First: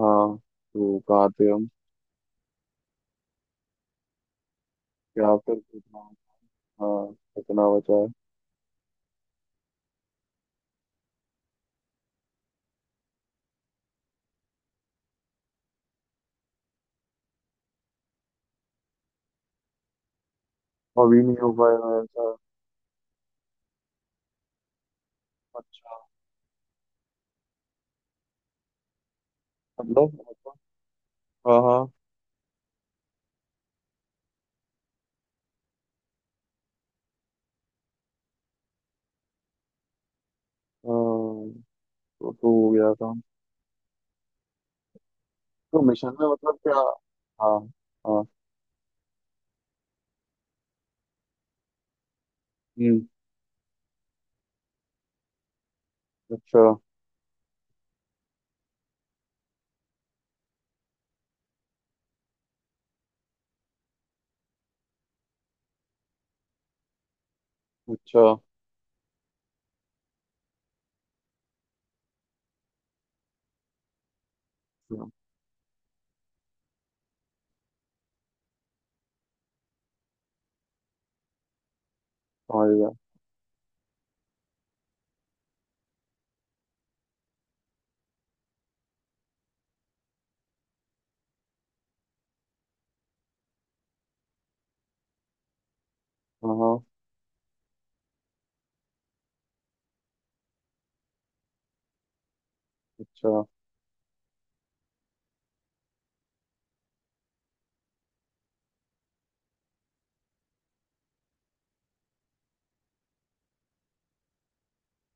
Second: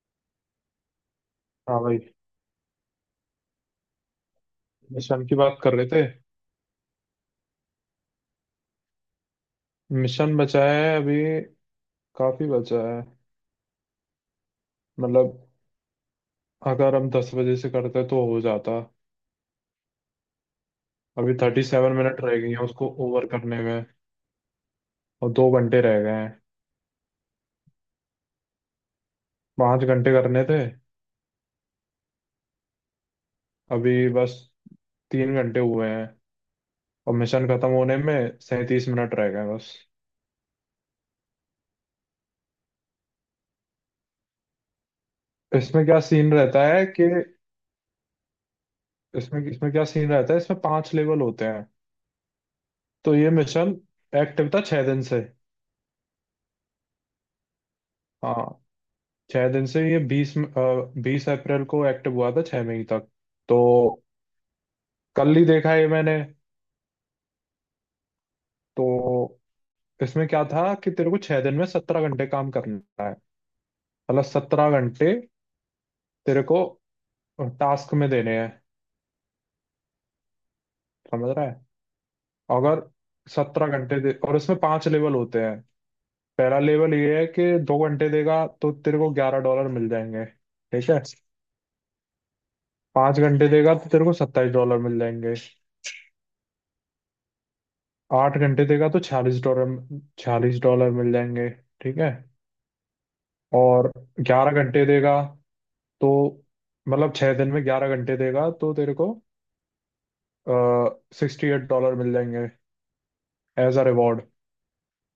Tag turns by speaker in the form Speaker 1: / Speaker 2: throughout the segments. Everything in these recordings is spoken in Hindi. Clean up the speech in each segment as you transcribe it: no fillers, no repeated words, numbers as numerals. Speaker 1: हाँ। तो कहाँ थे हम?
Speaker 2: हाँ भाई, मिशन
Speaker 1: क्या
Speaker 2: की
Speaker 1: फिर
Speaker 2: बात कर रहे
Speaker 1: कितना?
Speaker 2: थे।
Speaker 1: हाँ कितना बचा है?
Speaker 2: मिशन बचा है अभी, काफी बचा है। मतलब अगर हम 10 बजे से करते तो हो जाता।
Speaker 1: अभी
Speaker 2: अभी
Speaker 1: नहीं हो
Speaker 2: थर्टी
Speaker 1: पाया
Speaker 2: सेवन
Speaker 1: मेरे
Speaker 2: मिनट
Speaker 1: साथ।
Speaker 2: रह गई हैं उसको ओवर करने में, और 2 घंटे
Speaker 1: अच्छा।
Speaker 2: रह गए हैं। पाँच
Speaker 1: मतलब
Speaker 2: घंटे करने
Speaker 1: मतलब,
Speaker 2: थे।
Speaker 1: हाँ हाँ।
Speaker 2: अभी बस 3 घंटे हुए हैं, और मिशन खत्म होने में 37 मिनट रह गए हैं बस।
Speaker 1: हाँ, तो हो गया काम। तो
Speaker 2: इसमें क्या
Speaker 1: मिशन में
Speaker 2: सीन
Speaker 1: मतलब
Speaker 2: रहता
Speaker 1: क्या?
Speaker 2: है कि
Speaker 1: हाँ। हाँ।
Speaker 2: इसमें इसमें क्या सीन रहता है, इसमें पांच लेवल होते हैं।
Speaker 1: हम्म।
Speaker 2: तो ये मिशन एक्टिव था 6 दिन से।
Speaker 1: अच्छा।
Speaker 2: हाँ, 6 दिन से। ये बीस बीस अप्रैल को एक्टिव हुआ था, 6 मई तक। तो कल ही देखा ये मैंने।
Speaker 1: अच्छा।
Speaker 2: तो इसमें क्या था कि तेरे को 6 दिन में 17 घंटे काम करना है। मतलब सत्रह
Speaker 1: हाँ,
Speaker 2: घंटे तेरे को टास्क में देने हैं। समझ रहा है।
Speaker 1: समझ
Speaker 2: अगर
Speaker 1: गया।
Speaker 2: 17 घंटे दे और इसमें पांच लेवल होते हैं। पहला लेवल ये है कि 2 घंटे देगा तो तेरे को 11 डॉलर मिल जाएंगे, ठीक है। 5 घंटे देगा तो तेरे को 27 डॉलर मिल जाएंगे।
Speaker 1: हाँ हाँ।
Speaker 2: 8 घंटे देगा तो 46 डॉलर, 46 डॉलर मिल जाएंगे, ठीक है।
Speaker 1: अच्छा।
Speaker 2: और 11 घंटे देगा तो, मतलब 6 दिन में 11 घंटे देगा तो तेरे को 68 डॉलर मिल जाएंगे एज अ रिवॉर्ड।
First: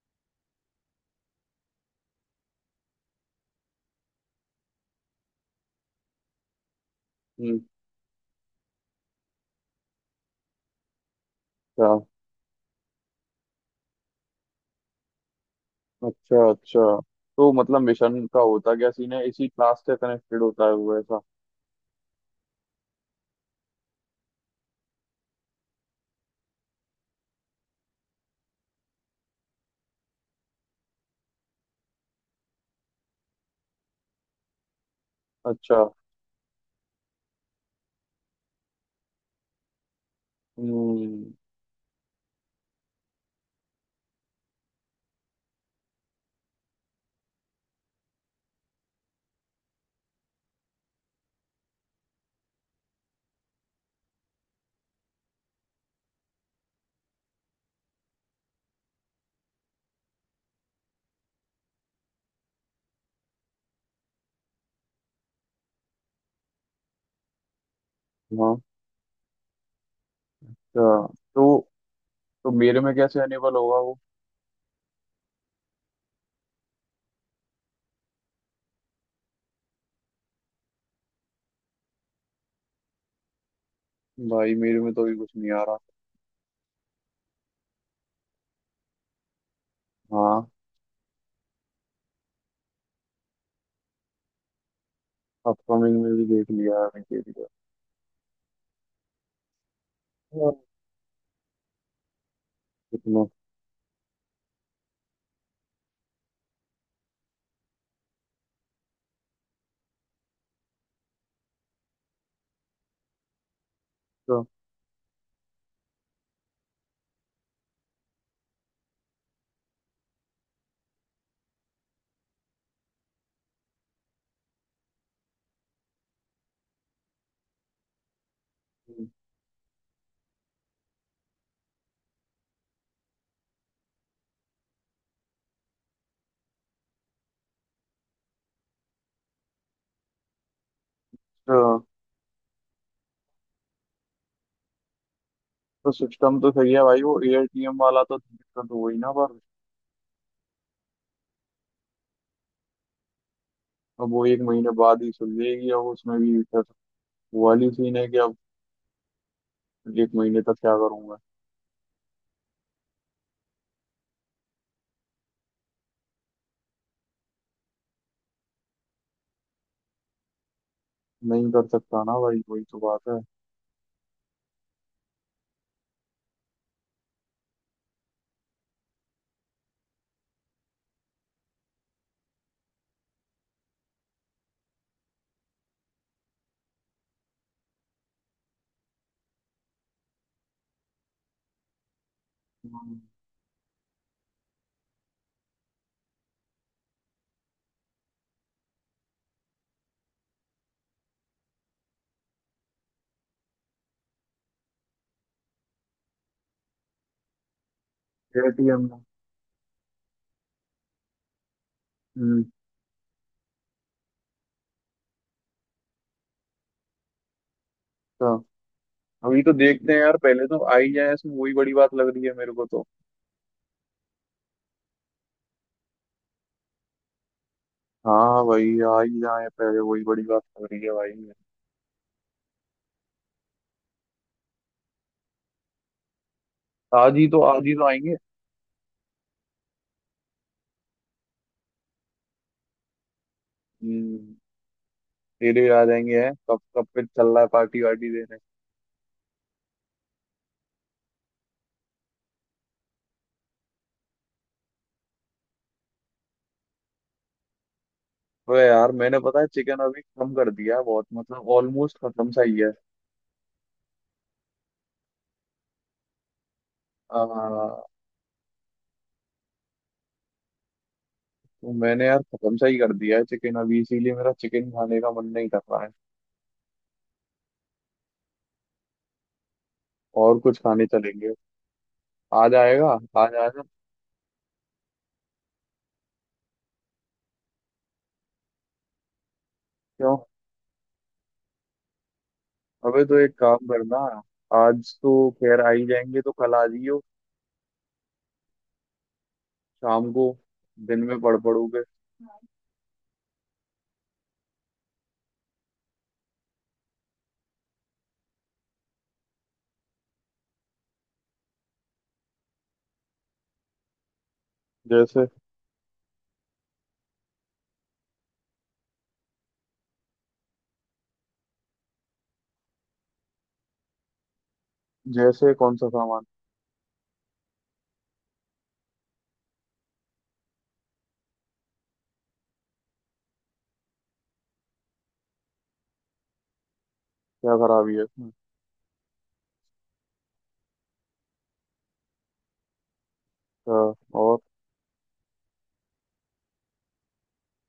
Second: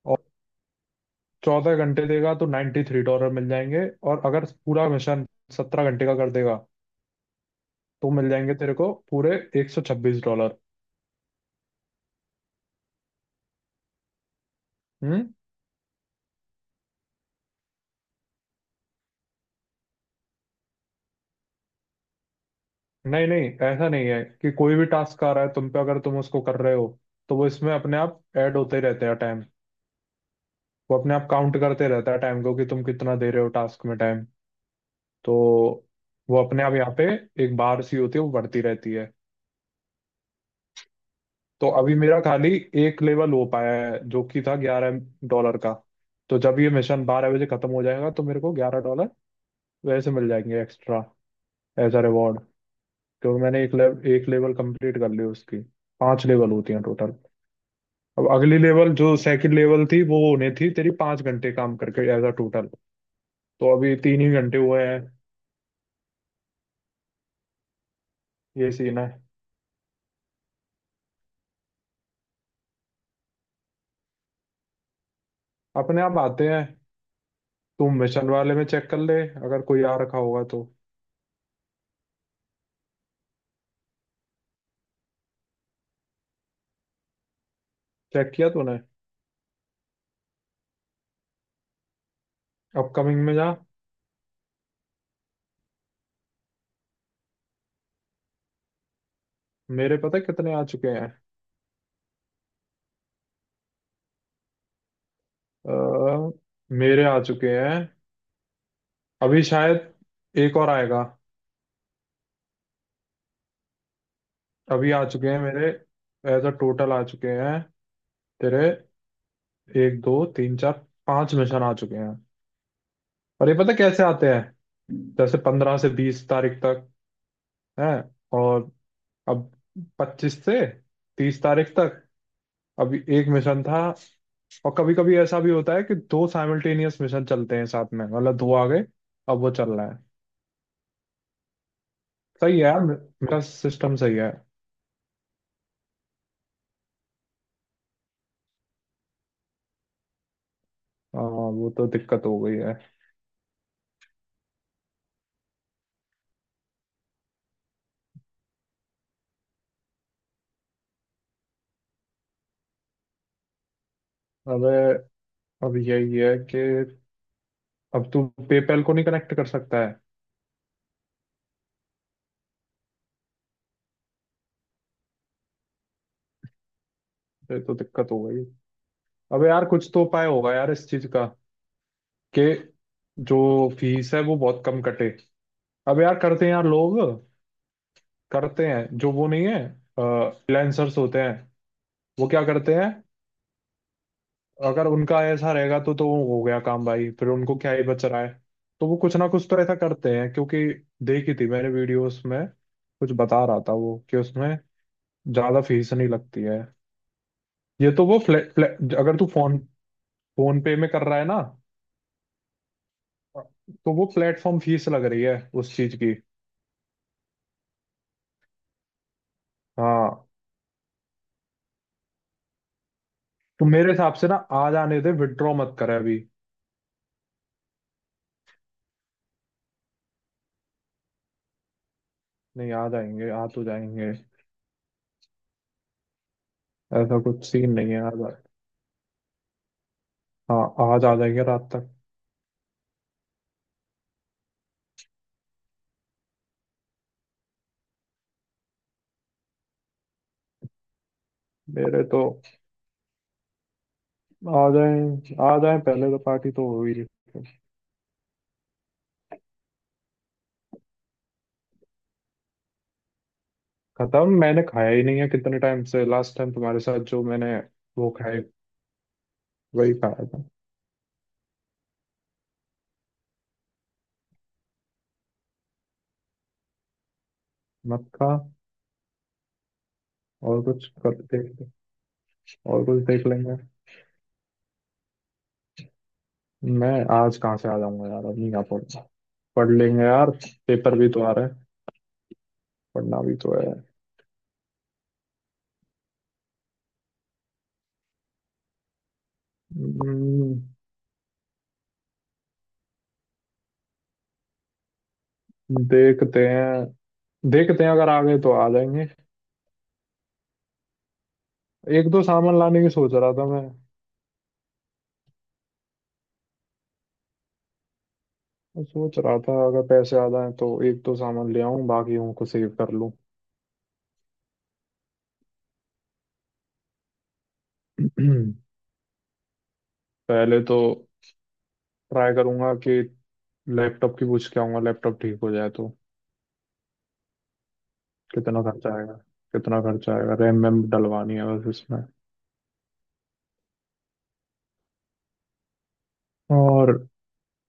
Speaker 2: और 14 घंटे देगा तो 93 डॉलर मिल जाएंगे, और अगर पूरा मिशन 17 घंटे का कर देगा
Speaker 1: हम्म।
Speaker 2: तो मिल जाएंगे तेरे को पूरे 126 डॉलर।
Speaker 1: क्या?
Speaker 2: हम्म।
Speaker 1: अच्छा अच्छा। तो मतलब मिशन का होता क्या सीन है, इसी क्लास से कनेक्टेड होता है वो ऐसा?
Speaker 2: नहीं नहीं, ऐसा नहीं है कि कोई भी टास्क आ रहा है तुम पे, अगर तुम उसको कर रहे हो तो वो इसमें अपने आप ऐड होते ही रहते हैं टाइम। वो अपने आप काउंट करते रहता है टाइम को, कि तुम कितना दे रहे हो टास्क में टाइम। तो
Speaker 1: अच्छा।
Speaker 2: वो अपने आप यहाँ पे एक बार सी होती है, वो बढ़ती रहती है।
Speaker 1: हम्म।
Speaker 2: तो अभी मेरा खाली एक लेवल हो पाया है, जो कि था 11 डॉलर का। तो जब ये मिशन 12 बजे खत्म हो जाएगा तो मेरे को 11 डॉलर वैसे मिल जाएंगे एक्स्ट्रा, एज अ रिवॉर्ड। क्योंकि मैंने एक लेवल कंप्लीट कर ली उसकी। पांच लेवल होती हैं टोटल। अब अगली लेवल जो सेकंड लेवल थी, वो होने थी तेरी 5 घंटे काम करके एज अ टोटल। तो अभी तीन ही घंटे हुए हैं।
Speaker 1: हाँ।
Speaker 2: ये सीन है।
Speaker 1: अच्छा। तो तो मेरे में कैसे अनेबल होगा वो?
Speaker 2: अपने आप आते हैं। तुम मिशन वाले में चेक कर ले, अगर कोई आ रखा होगा तो।
Speaker 1: भाई मेरे में तो अभी कुछ नहीं आ रहा।
Speaker 2: चेक किया तूने?
Speaker 1: हाँ।
Speaker 2: अपकमिंग में जा।
Speaker 1: अपकमिंग में भी देख लिया अभी के लिए।
Speaker 2: मेरे पता है
Speaker 1: हाँ।
Speaker 2: कितने आ चुके हैं।
Speaker 1: कितना?
Speaker 2: अ, मेरे आ चुके हैं अभी, शायद एक और आएगा।
Speaker 1: तो
Speaker 2: अभी आ चुके हैं मेरे, एज अ टोटल आ चुके हैं तेरे। एक दो तीन चार पांच मिशन आ चुके हैं। और ये पता है कैसे आते हैं? जैसे 15 से 20 तारीख तक है। और
Speaker 1: तो,
Speaker 2: अब 25 से 30 तारीख तक अभी एक मिशन था। और कभी कभी ऐसा भी होता है कि दो साइमल्टेनियस मिशन चलते हैं साथ में, मतलब दो आ गए। अब वो चल रहा है। सही है यार, मेरा सिस्टम सही है।
Speaker 1: तो सिस्टम तो सही है भाई, वो एआईटीएम वाला तो दिक्कत हो गई ना पर।
Speaker 2: हाँ, वो तो दिक्कत हो गई है।
Speaker 1: अब वो एक महीने बाद ही सुलझेगी, अब उसमें भी फिर वो वाली सीन है कि अब एक महीने तक क्या करूंगा।
Speaker 2: अबे, अब यही है कि अब तू पेपैल को नहीं कनेक्ट कर सकता है।
Speaker 1: नहीं कर सकता ना भाई वही तो बात है।
Speaker 2: ये तो दिक्कत हो गई। अबे यार, कुछ तो उपाय होगा यार इस चीज का, कि जो फीस है वो बहुत कम कटे। अबे यार, करते हैं यार लोग। करते हैं, जो वो नहीं है, फ्रीलांसर्स होते हैं, वो क्या करते हैं। अगर उनका ऐसा रहेगा तो वो हो गया काम भाई, फिर उनको क्या ही बच रहा है। तो वो कुछ ना कुछ तो ऐसा करते हैं। क्योंकि देखी थी मैंने वीडियोस में, कुछ बता रहा था वो कि उसमें ज्यादा फीस नहीं लगती है। ये तो वो फ्लैट
Speaker 1: एआईटीएम
Speaker 2: फ्लैट,
Speaker 1: में।
Speaker 2: अगर तू फोन फोन पे में कर रहा है ना,
Speaker 1: हम्म।
Speaker 2: तो वो प्लेटफॉर्म फीस लग रही है उस चीज की।
Speaker 1: तो अभी तो देखते हैं यार,
Speaker 2: हाँ,
Speaker 1: पहले तो आई जाए, इसमें वही बड़ी बात लग रही है मेरे को तो।
Speaker 2: तो मेरे हिसाब से ना, आ जाने दे, विड्रॉ मत करे अभी।
Speaker 1: हाँ भाई आज ही जाए पहले, वही बड़ी बात हो रही है भाई।
Speaker 2: नहीं, आ जाएंगे, आ तो जाएंगे।
Speaker 1: आज
Speaker 2: ऐसा
Speaker 1: ही तो
Speaker 2: कुछ
Speaker 1: आज
Speaker 2: सीन
Speaker 1: ही तो
Speaker 2: नहीं है
Speaker 1: आएंगे।
Speaker 2: आज। हाँ, आज आ जाएंगे रात तक।
Speaker 1: हम्म, तेरे आ जाएंगे हैं कब? कब पे चल रहा है पार्टी वार्टी देने?
Speaker 2: मेरे तो, आ जाए पहले, तो पार्टी तो हो ही रही है।
Speaker 1: अबे यार मैंने पता है चिकन अभी कम कर दिया है बहुत, मतलब ऑलमोस्ट खत्म सा ही है।
Speaker 2: खत्म, मैंने खाया ही नहीं है कितने टाइम से, लास्ट टाइम तुम्हारे साथ जो मैंने
Speaker 1: तो
Speaker 2: वो खाए, वही खाया था।
Speaker 1: मैंने यार खत्म सा ही कर दिया है चिकन अभी, इसीलिए मेरा चिकन खाने का मन नहीं कर रहा है।
Speaker 2: मत खा।
Speaker 1: और कुछ
Speaker 2: और
Speaker 1: खाने
Speaker 2: कुछ कर
Speaker 1: चलेंगे।
Speaker 2: देख,
Speaker 1: आज
Speaker 2: और
Speaker 1: आएगा?
Speaker 2: कुछ देख
Speaker 1: आज आ
Speaker 2: लेंगे।
Speaker 1: जा।
Speaker 2: मैं आज कहाँ से आ जाऊंगा यार, अब नहीं आ पाऊंगा। पढ़ लेंगे
Speaker 1: क्यों?
Speaker 2: यार, पेपर भी तो आ रहे हैं,
Speaker 1: अबे तो
Speaker 2: पढ़ना
Speaker 1: एक
Speaker 2: भी तो
Speaker 1: काम
Speaker 2: है।
Speaker 1: करना। आज तो खैर आ ही जाएंगे तो कल आ जियो शाम को।
Speaker 2: हम्म।
Speaker 1: दिन में पड़ोगे।
Speaker 2: देखते हैं, देखते हैं, अगर आ गए तो आ जाएंगे। एक दो सामान लाने की सोच रहा था मैं।
Speaker 1: जैसे
Speaker 2: मैं सोच रहा था अगर पैसे आ जाएं तो एक तो सामान ले आऊं, बाकियों को सेव कर लूं।
Speaker 1: जैसे कौन सा सामान?
Speaker 2: पहले तो ट्राई करूंगा कि लैपटॉप की पूछ के आऊंगा, लैपटॉप ठीक हो जाए तो
Speaker 1: क्या खराबी है इसमें?
Speaker 2: कितना खर्चा आएगा, कितना खर्चा आएगा। रैम वैम डलवानी है बस इसमें।
Speaker 1: अच्छा और
Speaker 2: और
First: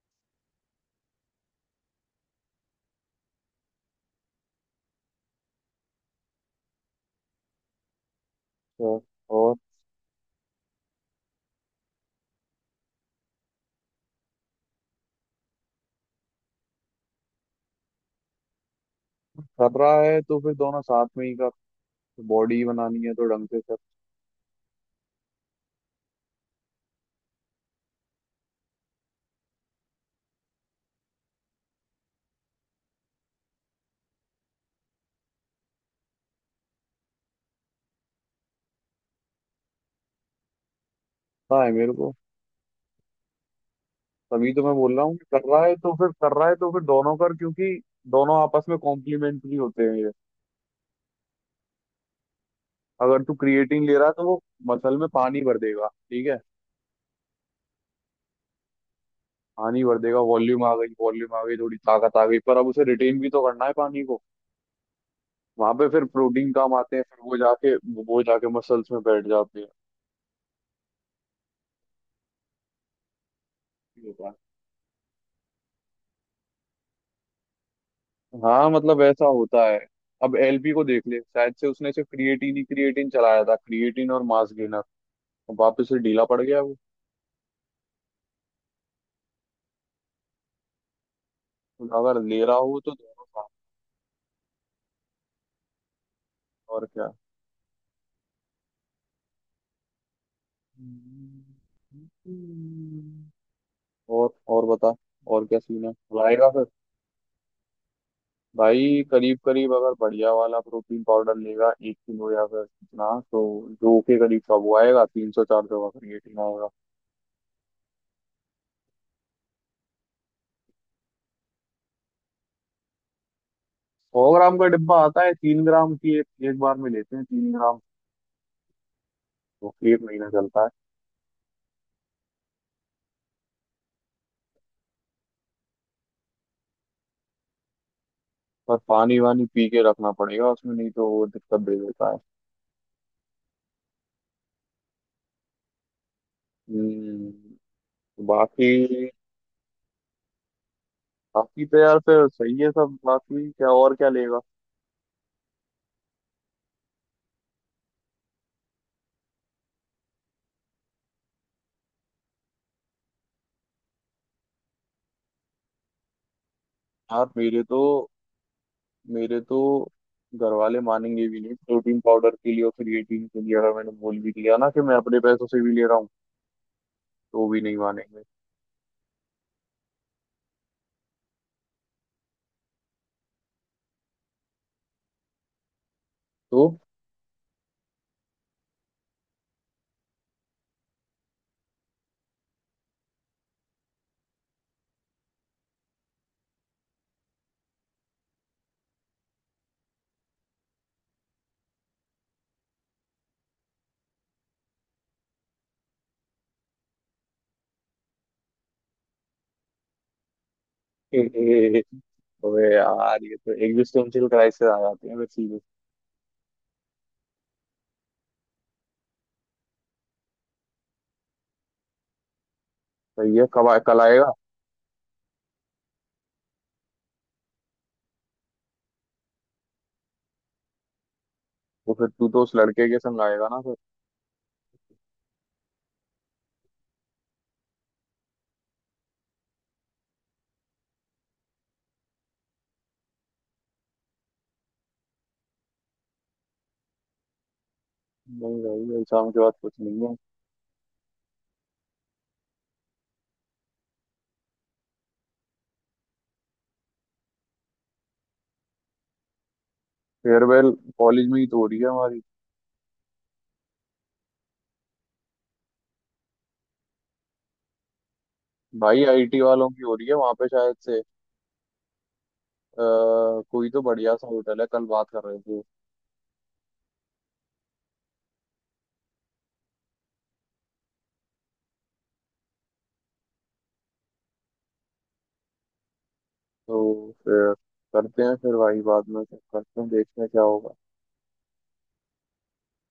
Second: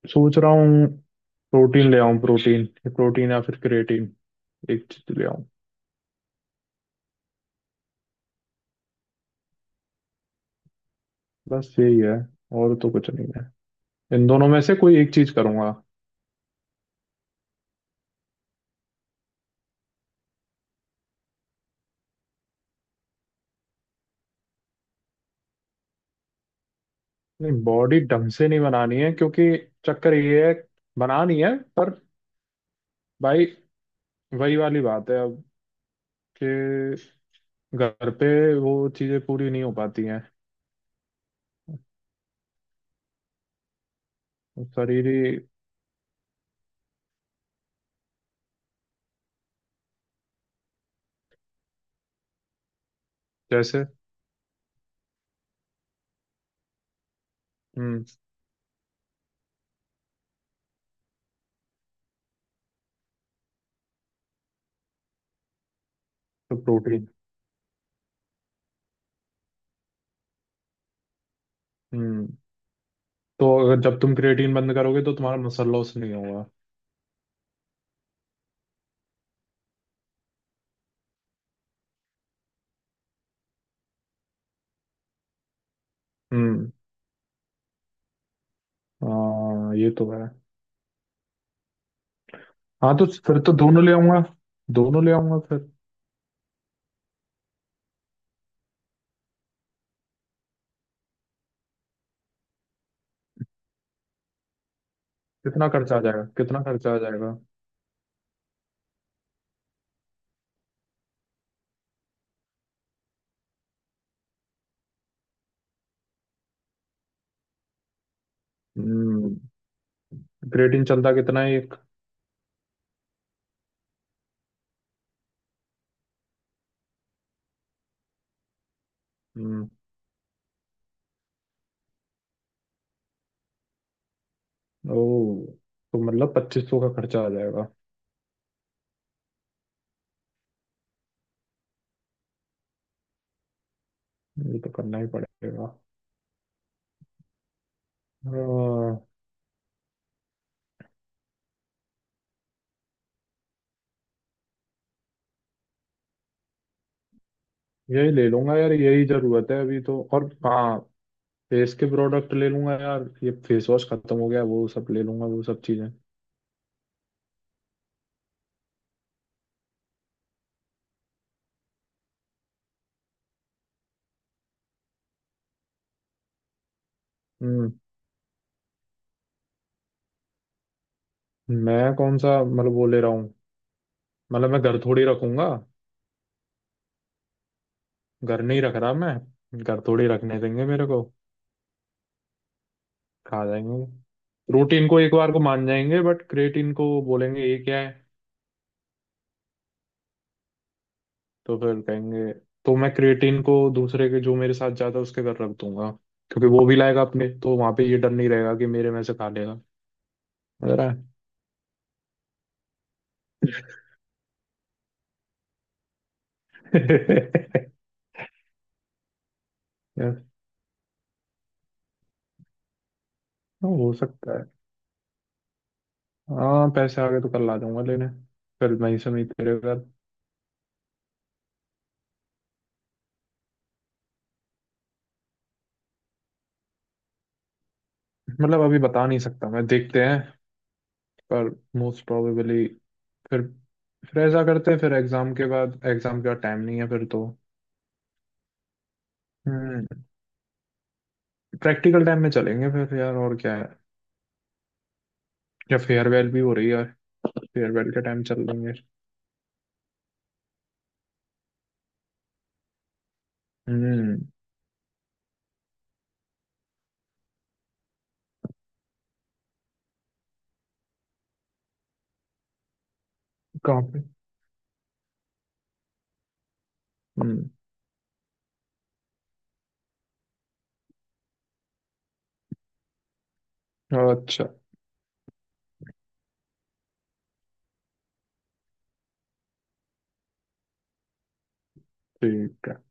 Speaker 2: सोच रहा हूँ प्रोटीन ले आऊं, प्रोटीन प्रोटीन या फिर क्रिएटिन, एक चीज ले आऊं।
Speaker 1: अच्छा। और,
Speaker 2: बस यही है, और तो कुछ नहीं है। इन दोनों में से कोई एक चीज करूंगा।
Speaker 1: कर रहा है तो फिर दोनों साथ में ही कर। बॉडी बनानी है तो ढंग से करता
Speaker 2: नहीं, बॉडी ढंग से नहीं बनानी है, क्योंकि चक्कर ये है, बनानी है पर भाई वही वाली बात है अब, कि घर पे वो चीजें पूरी नहीं हो पाती हैं।
Speaker 1: है मेरे को। तभी तो मैं बोल रहा
Speaker 2: शरीर
Speaker 1: हूँ कि
Speaker 2: ही,
Speaker 1: कर रहा है तो फिर कर रहा है तो फिर दोनों कर, क्योंकि दोनों आपस में कॉम्प्लीमेंट्री होते हैं ये। अगर तू क्रिएटिन
Speaker 2: जैसे।
Speaker 1: ले रहा है तो वो मसल में पानी भर देगा, ठीक है।
Speaker 2: हम्म।
Speaker 1: पानी भर देगा, वॉल्यूम आ गई, वॉल्यूम आ गई, थोड़ी ताकत आ गई, पर अब उसे रिटेन भी तो करना है पानी को। वहां पे फिर प्रोटीन
Speaker 2: तो
Speaker 1: काम आते हैं,
Speaker 2: प्रोटीन।
Speaker 1: फिर वो जाके मसल्स में बैठ जाते
Speaker 2: हम्म। तो अगर जब तुम
Speaker 1: हैं।
Speaker 2: क्रिएटिन बंद करोगे तो तुम्हारा मसल लॉस नहीं होगा।
Speaker 1: हाँ मतलब ऐसा होता है। अब एलपी को देख ले, शायद से उसने सिर्फ क्रिएटिन ही क्रिएटिन चलाया था, क्रिएटिन और मास गेनर, वापस से ढीला पड़ गया
Speaker 2: हम्म।
Speaker 1: वो।
Speaker 2: हाँ, ये तो है।
Speaker 1: तो अगर ले रहा हो तो
Speaker 2: हाँ, तो
Speaker 1: दोनों
Speaker 2: फिर
Speaker 1: साथ।
Speaker 2: तो दोनों ले आऊंगा, दोनों ले आऊंगा फिर।
Speaker 1: और क्या। हम्म। और बता, और क्या
Speaker 2: कितना
Speaker 1: सीन है?
Speaker 2: खर्चा आ जाएगा,
Speaker 1: लाएगा
Speaker 2: कितना
Speaker 1: फिर?
Speaker 2: खर्चा आ जाएगा।
Speaker 1: भाई करीब करीब अगर बढ़िया वाला प्रोटीन पाउडर लेगा एक किलो या फिर कितना, तो दो के करीब का वो आएगा, तीन सौ चार सौ का क्रिएटिन आएगा।
Speaker 2: हम्म। क्रिएटिन चलता कितना है एक।
Speaker 1: सौ ग्राम का डिब्बा आता है, तीन ग्राम की एक, एक बार में लेते हैं तीन ग्राम।
Speaker 2: हम्म।
Speaker 1: तो एक महीना चलता है।
Speaker 2: ओ, तो मतलब 2500 का खर्चा आ जाएगा।
Speaker 1: पर पानी वानी पी के रखना पड़ेगा उसमें, नहीं तो वो दिक्कत दे देता है।
Speaker 2: ये तो करना ही पड़ेगा।
Speaker 1: हम्म। बाकी,
Speaker 2: हाँ।
Speaker 1: बाकी तो यार फिर सही है सब, बाकी क्या और क्या लेगा?
Speaker 2: यही ले लूंगा यार, यही जरूरत है अभी तो, और हाँ फेस के प्रोडक्ट ले लूंगा यार, ये फेस वॉश खत्म हो गया, वो सब ले लूंगा, वो सब चीजें।
Speaker 1: यार मेरे तो घर वाले मानेंगे भी नहीं प्रोटीन पाउडर के लिए और क्रिएटिन के लिए, अगर मैंने बोल भी दिया ना कि मैं अपने पैसों से भी ले रहा हूँ तो भी
Speaker 2: हम्म।
Speaker 1: नहीं मानेंगे।
Speaker 2: मैं कौन सा मतलब वो ले रहा हूँ, मतलब मैं घर थोड़ी रखूंगा।
Speaker 1: तो
Speaker 2: घर नहीं रख रहा, मैं घर थोड़ी रखने देंगे मेरे को। खा जाएंगे। प्रोटीन को एक बार को मान जाएंगे, बट क्रिएटिन को बोलेंगे ये क्या है। तो फिर कहेंगे, तो मैं क्रिएटिन को दूसरे के, जो मेरे साथ जाता है उसके घर रख दूंगा। क्योंकि वो भी लाएगा अपने, तो वहां पे ये डर नहीं रहेगा कि मेरे में से खा लेगा। समझ रहा है।
Speaker 1: अबे यार ये तो एग्जिस्टेंशियल क्राइसिस आ जाते हैं फिर सीधे।
Speaker 2: यार।
Speaker 1: सही है।
Speaker 2: हाँ, हो
Speaker 1: कल आएगा?
Speaker 2: सकता है। हाँ, पैसे आ गए तो कल आ जाऊंगा लेने, फिर वहीं से मैं तेरे घर।
Speaker 1: वो फिर तू तो उस लड़के के संग आएगा ना फिर?
Speaker 2: मतलब अभी बता नहीं सकता मैं, देखते हैं। पर मोस्ट प्रोबेबली, फिर फिर ऐसा करते हैं, फिर एग्जाम के बाद टाइम नहीं है फिर तो।
Speaker 1: नहीं भाई अभी शाम के बाद कुछ
Speaker 2: हम्म।
Speaker 1: नहीं है।
Speaker 2: प्रैक्टिकल टाइम में चलेंगे फिर यार, और क्या। या फेयरवेल भी हो रही है, फेयरवेल का टाइम चल रही है।
Speaker 1: फेयरवेल कॉलेज में ही तो हो रही है हमारी।
Speaker 2: हम्म।
Speaker 1: भाई आईटी वालों की हो रही है वहां पे शायद से। आ, कोई तो
Speaker 2: काफी।
Speaker 1: बढ़िया सा होटल है, कल बात कर रहे थे।
Speaker 2: हम्म। अच्छा।
Speaker 1: तो फिर करते हैं फिर भाई, बाद में करते हैं, देखते हैं क्या होगा।
Speaker 2: ठीक है।